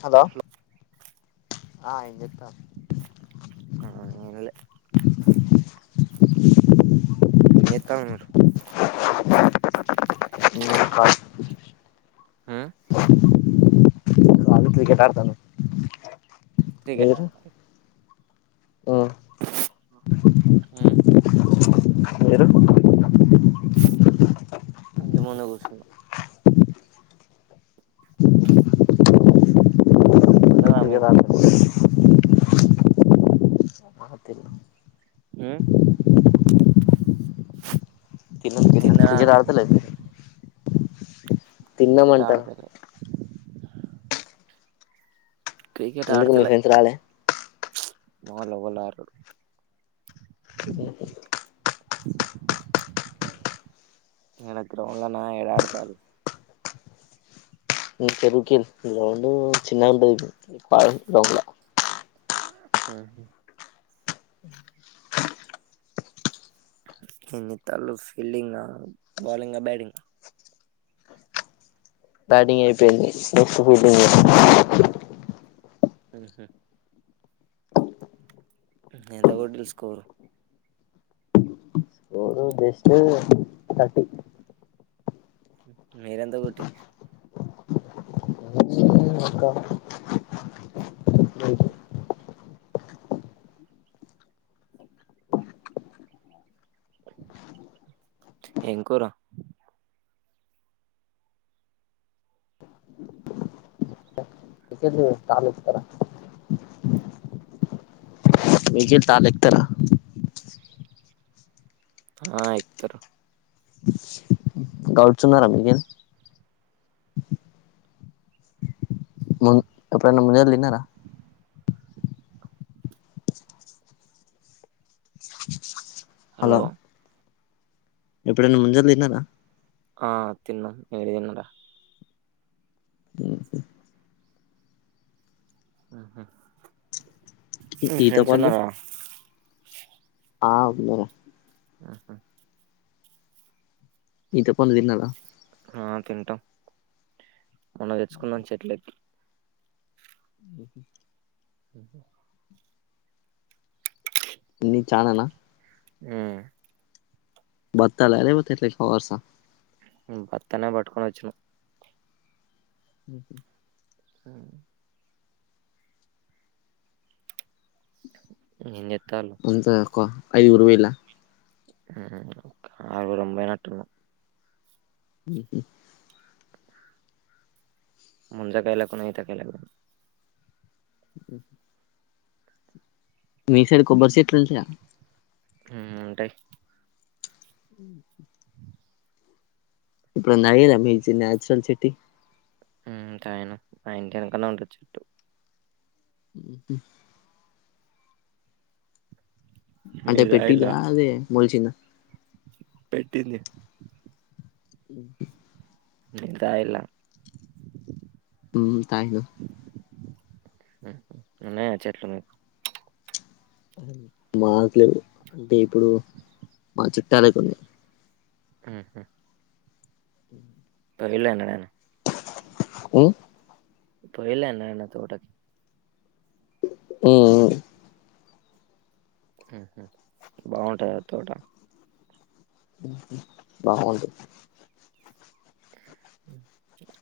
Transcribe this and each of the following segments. Hello ఏం చేత్తున్నావ్ ఆ తినలే ఎక్కడ ఉన్నారు [unintelligible] ఆ వాళ్ళు క్రికెట్ ఆడుతాన్లు క్రికెట్ ఆడతాల్ల ఆ ఆ మీరు ఆడ కూసున్నము తిన్నారా క్రికెట్ మీరు ఆడతారు తిన్నాం ఉమ్ తిన్నాం తిన్నాం తిన్నరా క్రికెట్ అంటే ఆడుతలే మీరు క్రికెట్ తిన్నామంటానా ఆడతలే క్రికెట్ ఎందుకు మీ ఫ్రెంస్ రాలే వాళ్లు ఎవ్వరూ రారు అ ఎడ గ్రౌండ్ లనా ఎడ ఆడతాలు చెరుకెల్ గ్రౌండ్ చిన్నగా ఉంటది ఇప్పుడు ఆడరు గ్రౌండ్ల ఆ అ ఎన్ని తళ్ళు ఫీల్డింగ్ బౌలింగ్ బ్యాటింగ్ బ్యాటింగ్ అయిపోయింది నెక్స్ట్ ఫీల్డింగ్ హహ ఎంత కొట్టిల్లు స్కోరు నేను జస్ట్ థర్టీ మీరెంత కొట్టిల్లు నేను ఒక ఏం కూర నికిల్ కార్ల ఎక్కుతడా నికిల్ కార్ల ఎక్కుతడా ఆ ఎక్కుతరు గౌడ్స్ ఉన్నారా మీకేలి మున్ ఎప్పుడున్న ముంజల్ దిన్నరా హలో ఎప్పుడన్న ముంజలు తిన్నరా ఆ తిన్నం మీర్ దిన్నరా ఉమ్ మీ ఈత పండు ఫ్రెండ్సున్నరా ఆ ఉన్నరు ఆహా ఈత పండు తిన్నరా ఆ తింటాం మొన్న తెచ్చుకున్నం చెట్లెక్కి ఉమ్ హ్ ఉమ్ హ్ న్ని చాననా ఉమ్ బత్తాల లేకపోతే ఎట్ల కవర్స ఉమ్ బత్తనే పట్టుకొని వచ్చిన ఉమ్ హ్ హ్మ్ ఏం జెత్ అంత తక్కువ అయిదు గురు పోయిళ్ళ ఉమ్ హ్ ఆరుగురం పోయినట్టున్నం ఉమ్ హ్ ముంజకాయలకును ఈతకాయలకు పోయినం ఉమ్ హ్ మీ సైడ్ కొబ్బరి చెట్లుంటయా ఉమ్ ఉంటయి ఉమ్ హ్ ఎప్పుడన్న దాగేదా మీ చి నాచురల్ చెట్టుయి ఉమ్ తాగిన మా ఇంటి వెనకాల్ల ఉంటది చెట్టు ఉమ్ హ్ అంటే మీరు పెట్టిల్లా అదే మొలిచిందా పెట్టిందే ఉమ్ మీర్ తాగిల్లా ఉమ్ తాగినం ఆహ ఉన్నయా చెట్లు మీకు మాకు లేవ్వు అంటే ఇప్పుడు మా చుట్టాలకున్నయ్ ఉమ్ హ్ అ తొవ్విళ్ల ఎన్నడన్న ఉ పొయిన్లా అనిల్ అన్నా తోటకి. ఊఊ ఊహు బాగుంటదా ఆ తోటా ఊహు బాగుంటది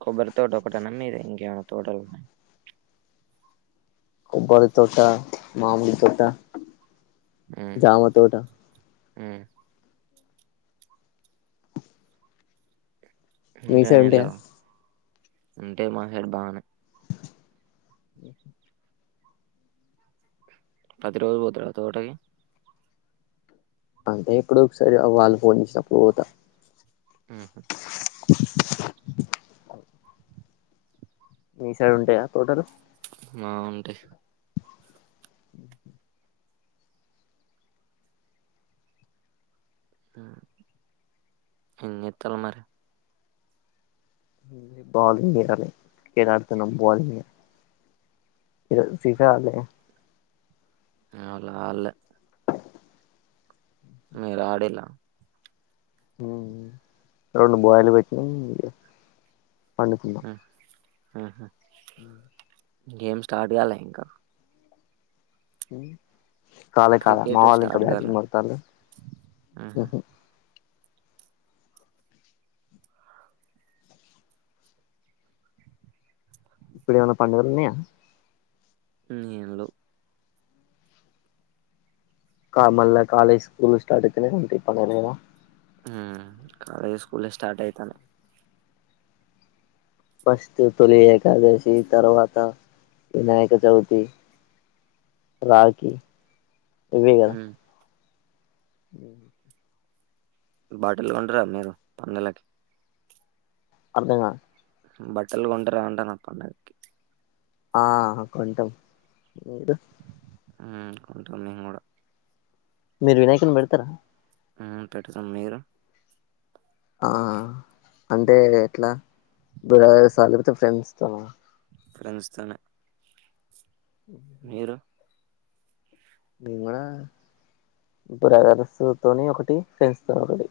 కొబ్బరి తోట ఒకటేనా మీది ఇంకేమన్న తోటలున్నాయ. కొబ్బరి తోటా, మామిడి తోటా, జామ తోటా. హ్మ హ్మ్ మీ ఇంకా సైడ్ ఏం ఉంటాయా లేవ్ ఉంటాయ్ మా సైడ్ బాగనే. పది రోజులు పోతరా తోటకి అంటే ఎప్పుడో ఒకసారి వాళ్ళు ఫోన్ చేశినప్పుడు పోతా. ఊహు మీసైడ్ ఉంటయా తోటలు మా ఉంటయ్ హ్మ్ ఏం చేత్తానవ్ మరి. ఓన్లి బౌలింగ్ జెయ్యాలి క్రికెట్ ఆడుతున్నాం బౌలింగే. ఈ రోజు సీసా ఆడలే. ఇవాళ ఆడ్లే మీరు ఆడిళ్ళా హ్ము రెండు బయిల్డు పెట్టినా ఇగ పండుకున్నా ఊహు ఉ గేమ్ స్టార్ట్ గాలే ఇంకా ఉమ్ కాలే కాలే మా క్రికెట్ వోళ్ళు ఇంకా స్టార్ట్ కాలే. బ్యాటింగ్ కొడతాన్లు హుహు. ఊహు ఇప్పుడు ఏమన్న పండుగలు ఉన్నయా. ఏం లెవ్ కా మళ్ళా కాలేజ్ స్కూళ్ళు స్టార్ట్ ఐతనే ఉంటయ్ పండగలేవ్ గదా. హ్ము కాలేజ్ స్కూళ్ళే స్టార్ట్ అయితానయ్. ఫస్టు తొలి ఏకాదశీ తర్వాతా వినాయక చవితీ. రాఖి ఇవ్వే గదా. హ్మ్. ఉ బాటిళ్ళు కొంటరా మీరు పండగలకి అర్ధంగా బట్టలు కొంటరా అంటానా పండగకి. ఆ అహ కొంటం మీరు ఊ కొంటం మేమ్ గూడా మీరు వినాయకుడిని పెడతరా ఊ పెడుతం మీరు ఆ అంటే ఎట్లా బ్రదర్సా లేకపోతే ఫ్రెండ్స్ తోనా. ఫ్రెండ్స్ తోనే ఊహు నేను గూడా బ్రదర్స్ తొ తోని ఒకటి ఫ్రెండ్స్ తోని ఒకటి.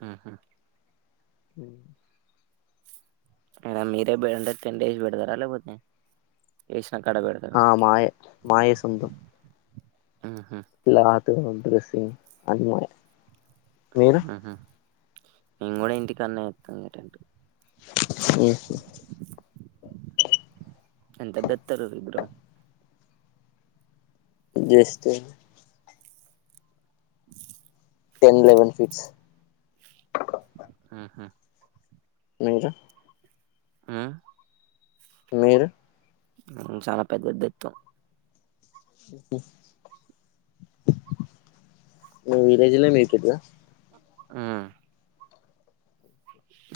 హుహు ఉమ్ అయినా మీరే బడంటారు తండేసి పెడతారా లేకపోతే ఎస్ ఆ మాయే మాయే సొంతం ఉమ్ హు త్త బ్రసింగ్ అమో హా హా మేం కూడా ఇంటికనే చేస్తం అటువంటివి ఏసు ఎంతది తెస్తారు విగ్రహం జస్ట్ టెన్ లేవెన్ ఫిట్స్ ఉహు ఇంకా ఉమ్ మీరు ఉమ్ చాలా పెద్దది తెత్తం ఉహు మీ విలేజలో మీటుద ఆ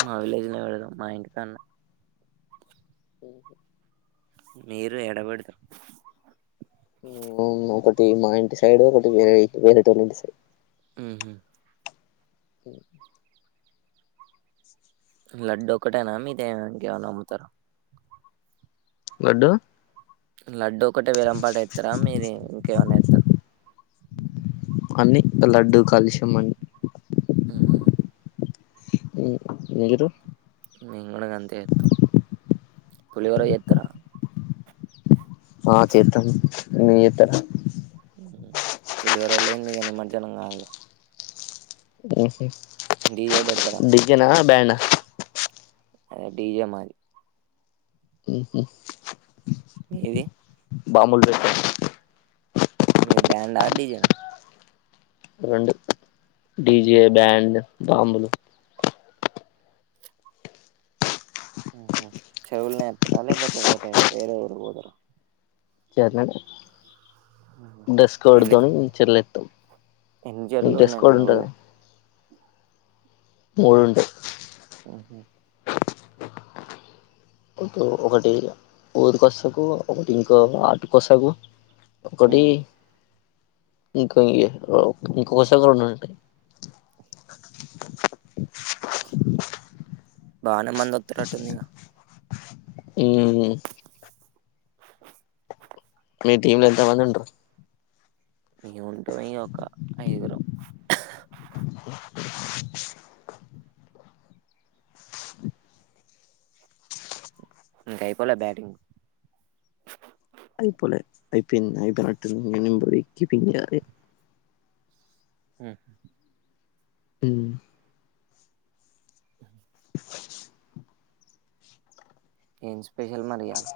మా విలేజ్ లో పేడదాం మా ఇంటికాన్నె ఓహో మీరు యాడ పెడుతారు మేము ఒకటి మా ఇంటి సైడ్ ఒకటి వేరే వేరేటోల్లింటి సైడ్ ఉమ్ హు ఉమ్ లడ్డు ఒకక్కటేనా మీదే ఇంకేమైనా అమ్ముతార లడ్డు లడ్డూ ఒకటే వేలంపాట ఎస్తారా మీది ఇంకేమైనా ఎస్తార్ అన్ని లడ్డూ కాలుష్యం అని ఉమ్ హు ఉమ్ మీరు మేం కూడా గంత్తే చేత్తం పులిహోర చేస్తారు ఆ చేస్తాను నేను చేస్తారా ఉమ్ పులిహోర లేంది ఇగ నిమర్జనం కాదుగ ఎస్ ఎస్ డీజే పెడతారా అదే డిజె మాది ఉమ్ హు మీది బములు జేస్తారు మీది బ్యాడ్ ఆ డీజే నా రెండు ఉహు డీజే బ్యాండ్ డ్రమ్ములు ఉమ్ హు చెరువులోనే ఎత్తర లేకపోతే వేరే వేరే ఊరు పోతరా చెర్లోనే మ్మ్. డెస్క్ కోడ్ ఎన్ని తోని చేర్లో ఎస్తం ఎన్ని చెరువులు డ్రెస్ ఉన్నాయి మీ కోడ్ ఉంటది కదా ఊళ్ళో మూడు ఉంటాయి ఆహ ఒక ఒకటి ఊరి కోసకు ఒకటి ఇంకో ఆటు కోసకు ఉ ఒకటి ఇంకా ఇకా ఈ కోసకు ఉండుంటే బానే మంది ఒత్తురట్టు ఉందిగా ఉ పిటీమ్ లో ఎంత మంది ఉంటారు మేము ఉంటాం ఇగ ఒక ఐదుగురం ఇంకా అయిపోలే బ్యాటింగ్ అయిపోలే అయిపోయింది అయిపోయినట్టుంది ఇక మేము పోకి పని ఉహో మ్ ఏం స్పెషల్ మరి ఇయ్యాల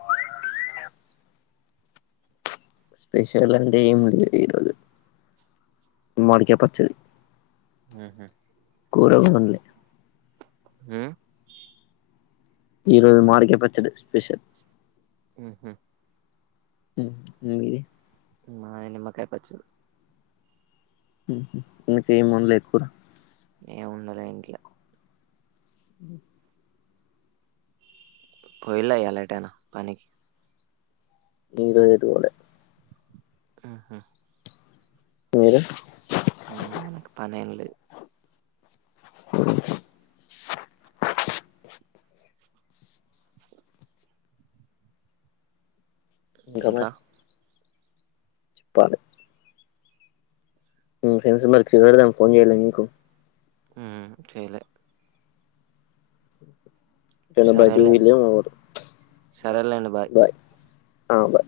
స్పెషల్ అంటే ఏం లేదు ఈరోజు మడిక పచ్చడి ఆహ కురోజుకొనులే ఆ ఈరోజు మాడిక పచ్చడే స్పెషల్ ఉహ ఇది మా నిమ్మకాయ పచ్చడి ఏం మొన్లే కూర ఏమున్నదో ఇంట్లో అ పోయేలా ఇయ్యాల ఎటైనా పనికి ఇంకా ఎటు పోలే ఆహా మీరు ఆ మనకు పని ఏం లేదు అ ఇంకా మరి చెప్పాలి ఫ్రెండ్స్ మరికి చడదాం ఫోన్ చేయలే మీకు ఉ చేయలే బయటికి పోయిలో సరేలేండి ఏమో అప్పుడు సరేలేండి బాయ్ ఎ ఆ బాయ్